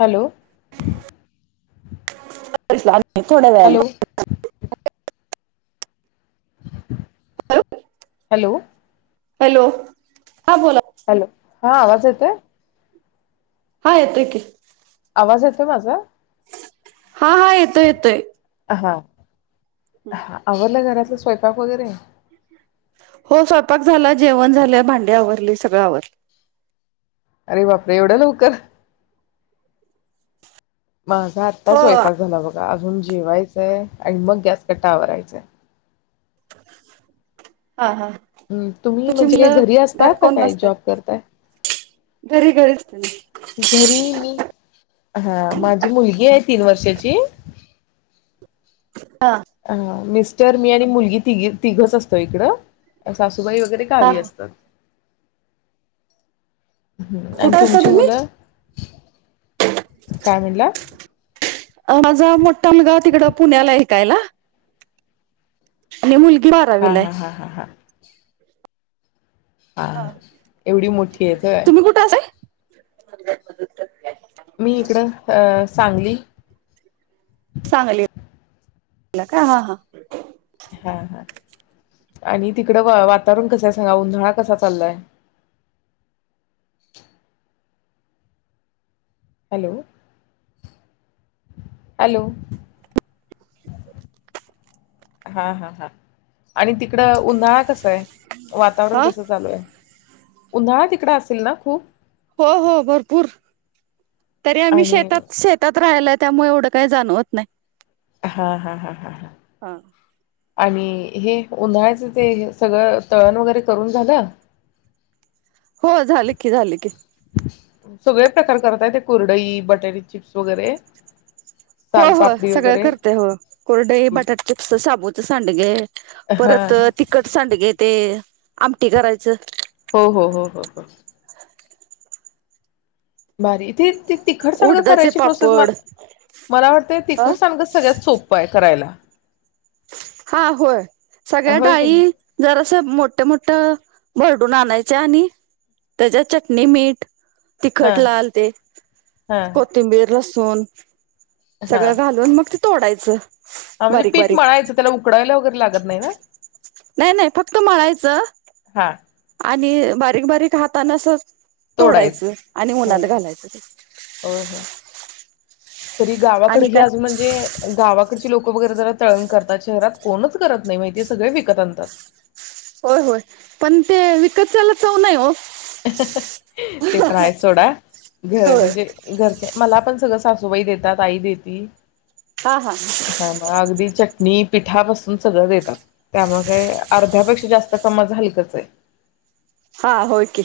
Hello [unintelligible] थोड्या hello वेळानं hello hello हां बोला? हॅलो हा आवाज येतोय? हा येतोय की आवाज येतोय माझा हा हा येतोय येतोय हां - हा -आवरलं घरात? स्वयंपाक वगैरे? हो स्वयंपाक झाला, जेवण झालं, भांडी आवरली, सगळं आवरलं. अरे, बापरे एवढं लवकर? माझा आत्ता हो स्वयंपाक झाला बघ अजून जेवायचंय आणि मग गॅस कट्टा आवरायचा. हा हा हम्म, तुम्ही तुझी म्हणजे काही मुलं घरी असता घरात का कोण काय असतय, जॉब करताय घरी घरीच [unintelligible] घरी मी हा माझी मुलगी आहे तीन वर्षाची हा हा मिस तर मी आणि मुलगी तिघी तिघच असतो इकडं सासूबाई वगैरे हा गावी असतात. हम्म आणि कुठे असता तुमची तुम्ही मुलं? काय म्हणला माझा मोठा मुलगा तिकडं पुण्याला हाय हीकायला आणि मुल हा हा हा हा हा हा एवढी मोठी आहेत होय तुम्ही कुठ असय [unintelligible] मी इकडं अ अ सांगली सांगली ला का हा हा हा हा आणि तिकडं व वातावरण कसं आहे सांगा उन्हळा कसा चाललाय. हॅलो हॅलो हा हा हा आणि ति कड उन्हाळा कसा आहे वातावरण हा कसं चालू आहे. उन्हाळा तिकडं असेल ना खूप हो हो भरपूर तरी आम्ही आणि शेतात शेतात राहिलाय त्यामुळ एवढं काय जाणवत नाय. हा हा हा हा हा आणि हे उन्हाळ्याचं ते सगळं तळण वगैरे करून झालं हो झालं की झालं की सगळे प्रकार करताय ते कुरडई बटाटे चिप्स वगैरे. होय हो सालपापडी सगळं वगैरे करत हो कुरडई बटाट चिप्स, साबूच सांडग हा परत तिखट सांडगे ते आमटी करायचं हो हो हो हो हो भारीये ती ते तिखट सांडग उडदाचे करायची प्रोसेस मल पापड मला वाटतं अ तिखट सांडगं सगळ्यात सोपं आहे करायला. हा होय सगळ्या होय की नाही डाळी जरासं मोठ मोठ भरडून आणायच्या आणि त्याज्यात चटणी मीठ हा तिखट लाल ते हा कोथिंबीर लसू सून हा सगळं घालून मग तोडायचं हा म्हणजे बारीक पीठ बारीक मळायचं त्याला उकडायला वगैरे लागत नाही ना नाही नाही फक्त मळायचं हा आणि बारीक बारीक हातान अस. तोडायचं आणि हो उन्हात घालायचं ते. होय होय तरी गावाकडे आणि ह काय आज म्हणजे गावाकडची लोक वगैरे जरा तळून करतात शहरात कोणच करत नाही शहरात कोणच करत नाही माहिती आहे सगळ विकत आणतात. होय होय पण ते विकतच्यायला चव नाही हो. [unintelligible] ते पण आहे सोडा घर होय म्हणजे घरचे मला पण सगळं. सासूबाई देतात आई देती. हा हा हा आगदी चटणी पिठा पासून सगळं देतात त्यामुळे काय अर्ध्यापेक्षा जास्त कामाच हलकंच आहे. हा होय. की.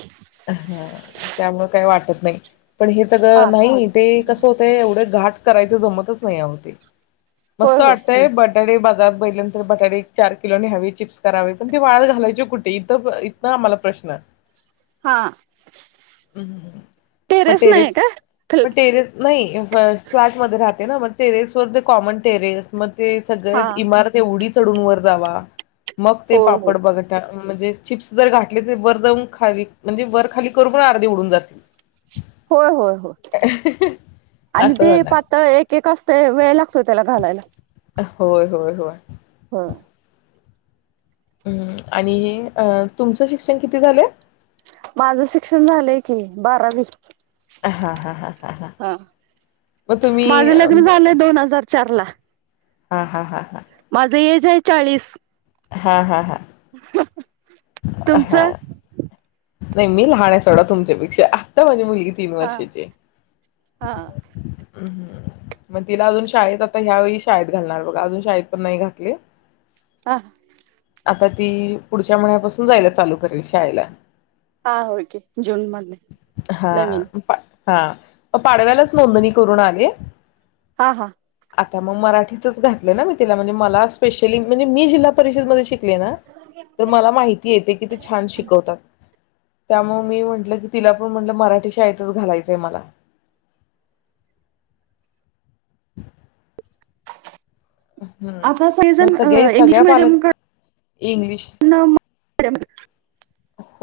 हा. त्यामुळे काही वाटत नाही. पण हे सगळ हा नाही ते कस होतं एवढं घाट करायच जमतच नाही हाव ते. मस्त होय होय. वाटतय बटाटे बघा. [unintelligible] बटाटे एक चार किलो न्यावे चिप्स करावी पण ते वाळत घालायची कुठे इथ इथन आम्हाला प्रश्न. हां. हम्म. मग टेरेस खल म टेरेस नाही फ्लॅटमध्ये राहते. [unintelligible] टेरेस वरचे कॉमन टेरेस मग ते सगळ्या हा इमारत एवढी चढून वर जावा. मग ते होय होय. पापड बघत. म्हणजे चिप्स जर घातले. त वर जाऊन खावी. म्हणजे वर खाली करू पण अर्धे उडून जातील. होय होय होय. आणि असं ते होणार पातळ एक एक असतय वेळ लागतंय त्याला घालायला. होय होय होय. हो. हम् आणि अ तुमचं शिक्षण किती झालंय. माझं शिक्षण झालंय की बारावी. हा हा हां. हा माझं लग्न झालंय दोन हजार चार ला. हा हा हा हा. माझं एज आहे चाळीस. हा हा हा. [unintelligible] हा हा. तुमचं? नाही मी लहान आहे. सोडा तुमच्यापेक्षा आता माझी मुलगी तीन हा वर्षाची हा हम मग तिला अजून शाळेत आता ह्यावेळी शाळेत घालणार बघा अजून शाळेत पण नाही घातले. हा आता ती पुढच्या महिन्यापासून जायला चालू करेल शाळेला हा होय की जून मध्ये नवीन हा म पाडव्यालाच नोंदणी करून आले. हा हा आता मग मराठीतच घातले ना मी तिला म्हणजे मला स्पेशली म्हणजे मी जिल्हा परिषद मध्ये शिकले. ना तर मला माहित येते. किती छान शिकवतात. त्यामुळे मी म्हटलं की तिला पण म्हटलं मराठी शाळेतच घालायचंय मला हम्म आता मग सगळेजण सगळे इंग्लिश सगळ्या पालक मिडियम क इंग्लिश न मॅडम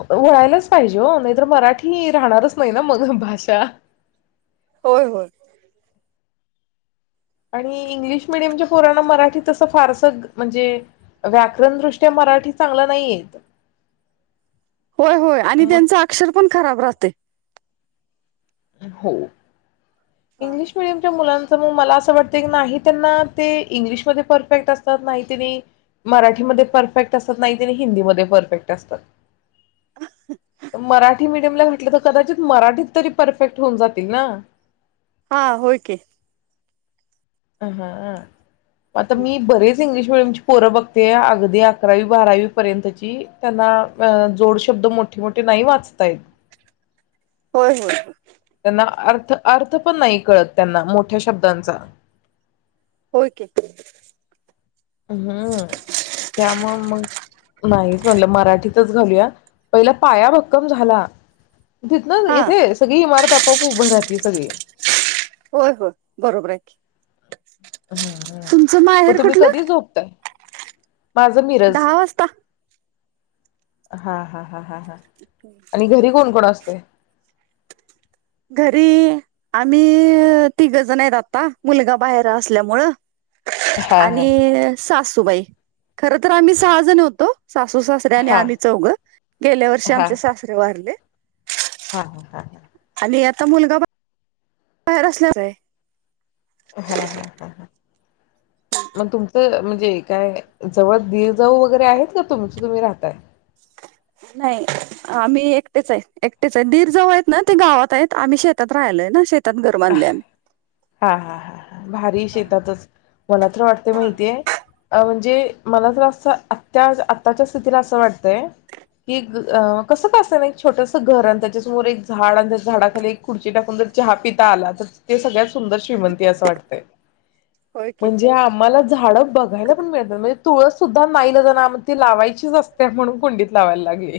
वळायलाच पाहिजे हो नाहीतर मराठी राहणारच नाही ना मग भाषा होय होय आणि इंग्लिश मिीडियमच्या पोरांना मराठी तसं फारसं म्हणजे व्याकरण दृष्ट्या मराठी चांगलं नाही येत. होय होय आणि त्यांच मग अक्षर पण खराब राहतय. हो हा इंग्लिश मिडियमच्या मुलां मग मला असं वाटत की नाही त्यांना ते इंग्लिशमध्ये परफेक्ट असतात. नाही त्यांनी मराठीमध्ये परफेक्ट असतात. नाही त्यांनी हिंदीमध्ये परफेक्ट असतात. मराठी मिडियमला घातलं तर कदाचित मराठीत तरी परफेक्ट होऊन जातील ना हा होय की अ ह अ आता मी बरेच इंग्लिश मी आताची पोरं बघते. अगदी अकरावी बारावी पर्यंतची त्यांना जोड शब्द मोठे मोठे नाही वाचतायेत. होय होय त्यांना अर्थ अर्थ पण नाही कळत त्यांना मोठ्या शब्दांचा होय की हम्म त्यामुळे मग नाहीच म्हटलं मराठीतच घालूया पहिला पाया भक्कम झाला. तिथन हा येथे सगळी इमारत आप खूप उभं राहती सगळे होय होय बरोबर आहे की हम्म हम्म तुमचं ओ माहेर तुम्ही कुठलं कधी झोपताय. माझं मिरज दहा वाजता. हा हा हा हा हा आणि घरी कोण कोण असतं. घरी आम्ही तिघ जण आहेत. आत्ता मुलगा बाहेर असल्यामुळं हा हा आणि सास तू बाई खरं तरं, आम्ही सहा जण होतो. सासू सासरे आणि हा आम्ही चौघं. गेल्या वर्षी आमचे सासरे वारले. हा हा हा हा. आणि आता मुलगा बा तयार असल्याच आहे. हा हा हा मग तुमचं म्हणजे काय जवळ दीर-जाऊ वगैरे आहेत का? तुमचं तुम्ही राहताय. नाही आम्ही एकटेच आहे एकटेच आहे दीर-जाऊ आहेत ना, ते गावात आहेत आम्ही शेतात राहायला ना शेत हा हा हा भारी हा शेतातच मला तर, वाटतय माहितीय अ म्हणजे जे मला ज अस आत्या आत्ताच्या स्थितीला असं वाटतय की, अ कसं का अस ना एक छोटस घर, अन त्याच्या समोर एक झाड अन त्या झाडाखाली खुर्ची टाकून जर चहा पित आला तर ते सगळ्याच सुंदर श्रीमंती असं वाटतंय. होय की म्हणजे आम्हांला झाडं बघायला पण मिळत नाही, म्हणजे तुळस सुद्धा नाईलाजाने आम ती लावायचीच असते, म्हणून कुंडीत लावायला लागली.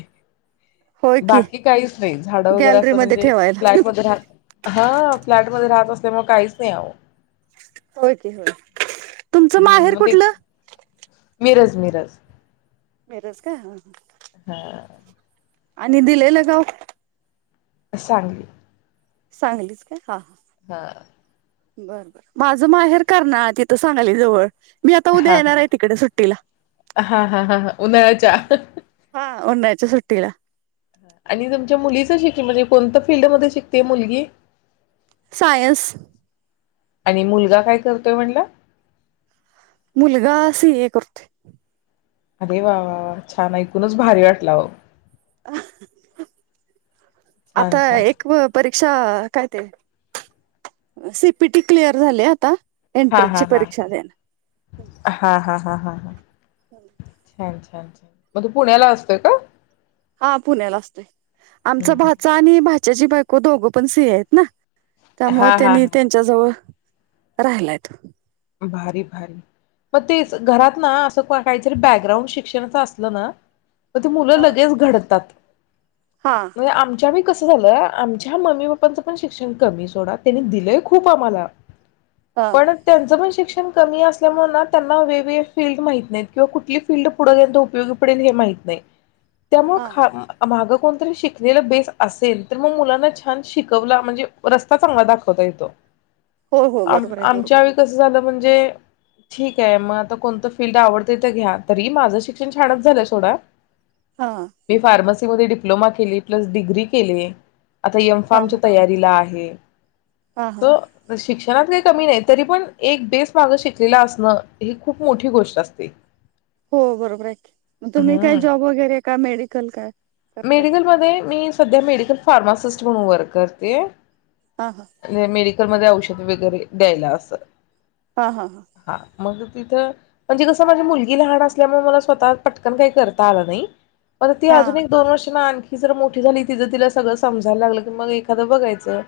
होय की बाकी काहीच नाही झाड वगैरे गॅलरी असं मध्ये म्हणजे ठेवायला फ्लॅट मधे राह हां [unintelligible] राहत असल्यामुळ काहीचं नाही आवो. होय की होय तुमचं हम्म माहेर मग ते कुठलं? मिरज मिरज. बेरोजगार. हां. आणि दिलेलं गांव? सांगली. सांगलीच का? हा. हा. बरं ब माझं माहेर करणाळं तिथं सांगली जवळ. मी आता उद्या हा हा येणार आहे तिकडे सुट्टीला हा हा हा हा उन्हाळ्याच्या. हां उन्हाळ्याच्या सुट्टीला. आणि तुमच्या मुलीचं शिक्ष म्हणजे कोणत्या फील्ड मध्ये शिकतिये मुलगी? सायन्स. आणि मुलगा काय करतोय म्हणला? मुलगा सी ए करतोय. अरे वा वा वा छान! ऐकूनच भारी वाटला अहो. छान आता छान एक व परी क्षा काय ते सी पी टी क्लिअर झाले आता. हा हा एंट्रन्सची हा परीक्षा द्यायला हा हा हा हा हा छान! छा छान छा मग तो पुण्याला असतोय का? हा पुण्याला असतोय. हम्म आमचा हम्म. भाचा आणि भाच त्याची बायको दोघं पण सी ए आहेत ना. त्यामुळ हा हा त्यांनी हा त्यांच्याजवळ राहिलाय तो भारी भारी म तेच घरात ना आस [unintelligible] काहीतरी बॅकग्राउंड शिक्षणाच असल ना म ती मुलं हा लगेच घडतात. हा म हे आमच्या बी कस झालं, आमच्या मम्मी पप्पांचं पण शिक्षण कमी सोडा, त्यांनी दिलंय खूप आम्हाला हा. पण [unintelligible] शिक्षण कमी असल्यामुळ ना त्यांना वे वे फील्ड माहित न्हइत, किंवा कुठली फील्ड पुढ तेंच्या उपयोगी पडेल हे माहित नई. त्यामुळं हा खा अ माग कोणतरी शिकलेलं बेस असेल, तर मग मुलांना छान शिकवला म्हणजे रस्ता चांगला दाखवता येतो. हो हो बरोबराय बरोबर स झाल म्हणजे ठीकाय म आता कोणतं फील्ड आवडत ते घ्या, तरी माझं शिक्षण छानच झालंय सोडा आहे हा मी फार्मस [unintelligible] मध्ये डिप्लोमा केली प्लस डिग्री केले. आता एम हा फार्मच्या हा तयारीला आहे. हा [unintelligible] हा स अ शिक्ष घरात काय कमी नई तरी पण एक बेस माग शिकलेलं असणं, ही खूप मोठी गोष्ट असते. हो बरोबर आयकी, म तुम्ही काय जॉब हम्म वगैरे का मेडिकल काय? करताय मेडिकलमध्ये [unintelligible] मी सध्या मेडिकल फार्मासिस्ट म्हणून वर करते. हा हा [unintelligible] मेडीक कलमध्ये औषधं वगैरे द्यायला असं हा हा हा. मग तिथं म्हणजे कसं माझी मुलगी लहान असल्यामुळं मला स्वतः पटकन काही करता आलं नई. पण ती हा अजून एक दोन वर्षांनी आणखी जर मोठी झाली, तिझ तिला सगळं समजाय लागलं की मग एखादं बघायचं.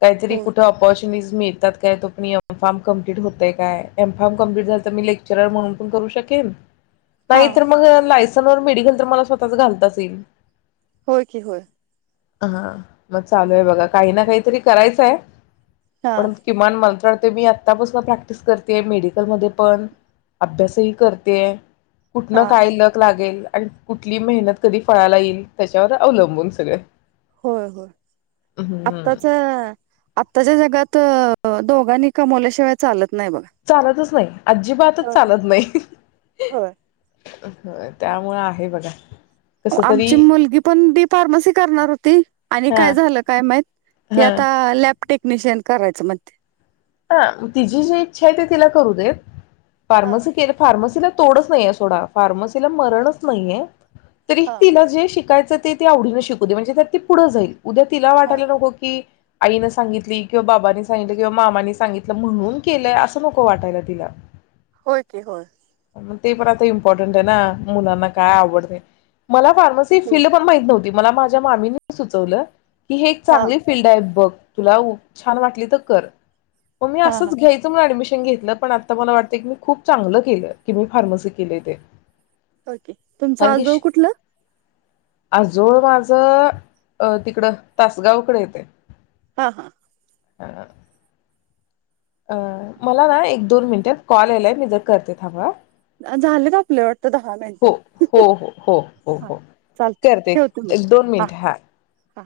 कायतरी हो कुठं ऑपॉरच टीनिज मिळतात काय, तो पण एम फार्म कंप्लीट होतय काय, एम फार्म कंप्लीट झालं तर मी लेक्चरर म्हणून पण करू शकेल. हा नाही तर मग अ लायस तन मेडिकल तर मला स्वताच घालताच [inaudible] होय की होय हां मग चालूय हम्म. बघा काही ना काही तरी करायचाय हा पण किमान तर मी आत्तापासन प्रॅक्टिस करतीये मेडिकलमध्येपण अभ्यासही करतीये कुठनं हा काय लक लागेल आणि कुठली मेहनत कधी फळाला येईल त्याच्यावर अवलंबून सगळं होय, होय आत्ताच आत्ताच्या जगात तर दोघांनी कमवल्याशिवाय चालत नाही बघा. चालतच नाही अजिबातच हो हो चालत नाही होय. त्यामुळे आहे बघा कस तरी आमची मुलगी पण बी फार्मसी करणार होती आणि हा काय झालं काय माहित ती हा आता लॅप टेक्निशियन करायचं म्हणती हा तिची जी इच्छा आहे ते तिला करू देत हा फार्मसी केलं फार्मसीला तोडच नाहीे सोडा फार्मसीला मरणाचं नाहीये तरी हा तिला जे शिकायचं ते आवडीने शिकव दे म्हणजे त्या ती पुढं जाईल उद्या तिला हा वाटायला नको की आईनें सागितली किंवा बाबाांनी सांगितली किंवा मामानी सांगितलं म्हणून केलंय असं नको वाटायला तिला होय कि होय ते पण आता इम्पॉर्टंट. आहे ना मुलांना काय आवडते मला फार्मसी हो फिल्ड पण माहित नव्हती मला माझ्या मामीनी सुचवलं ही हे एक हा चांगली फील्ड आहे बघ तुला छान वाटली तर कर मी हा हा असंच घ्यायचं म्हणून ऍडमिशन पण घेतलं पण मला आता वाटतं खूप चागलं केलं की मी फार्मसी केलं ते ओके तुमचं कारण की आजोळ कुठलं आजोळ माझ अ तिकडं तासगावकडे येतय हा, हा ह अ, मला ना एक दोन मिनटं कॉल आलाय मी जर करते थांबा? हा झालेत आपले वाटतं दहा हो, मिनिटं. हो, हो, हो, हो, हा. हो चालतंय करते ठेवते मग. एक दोन मिनटं हा हा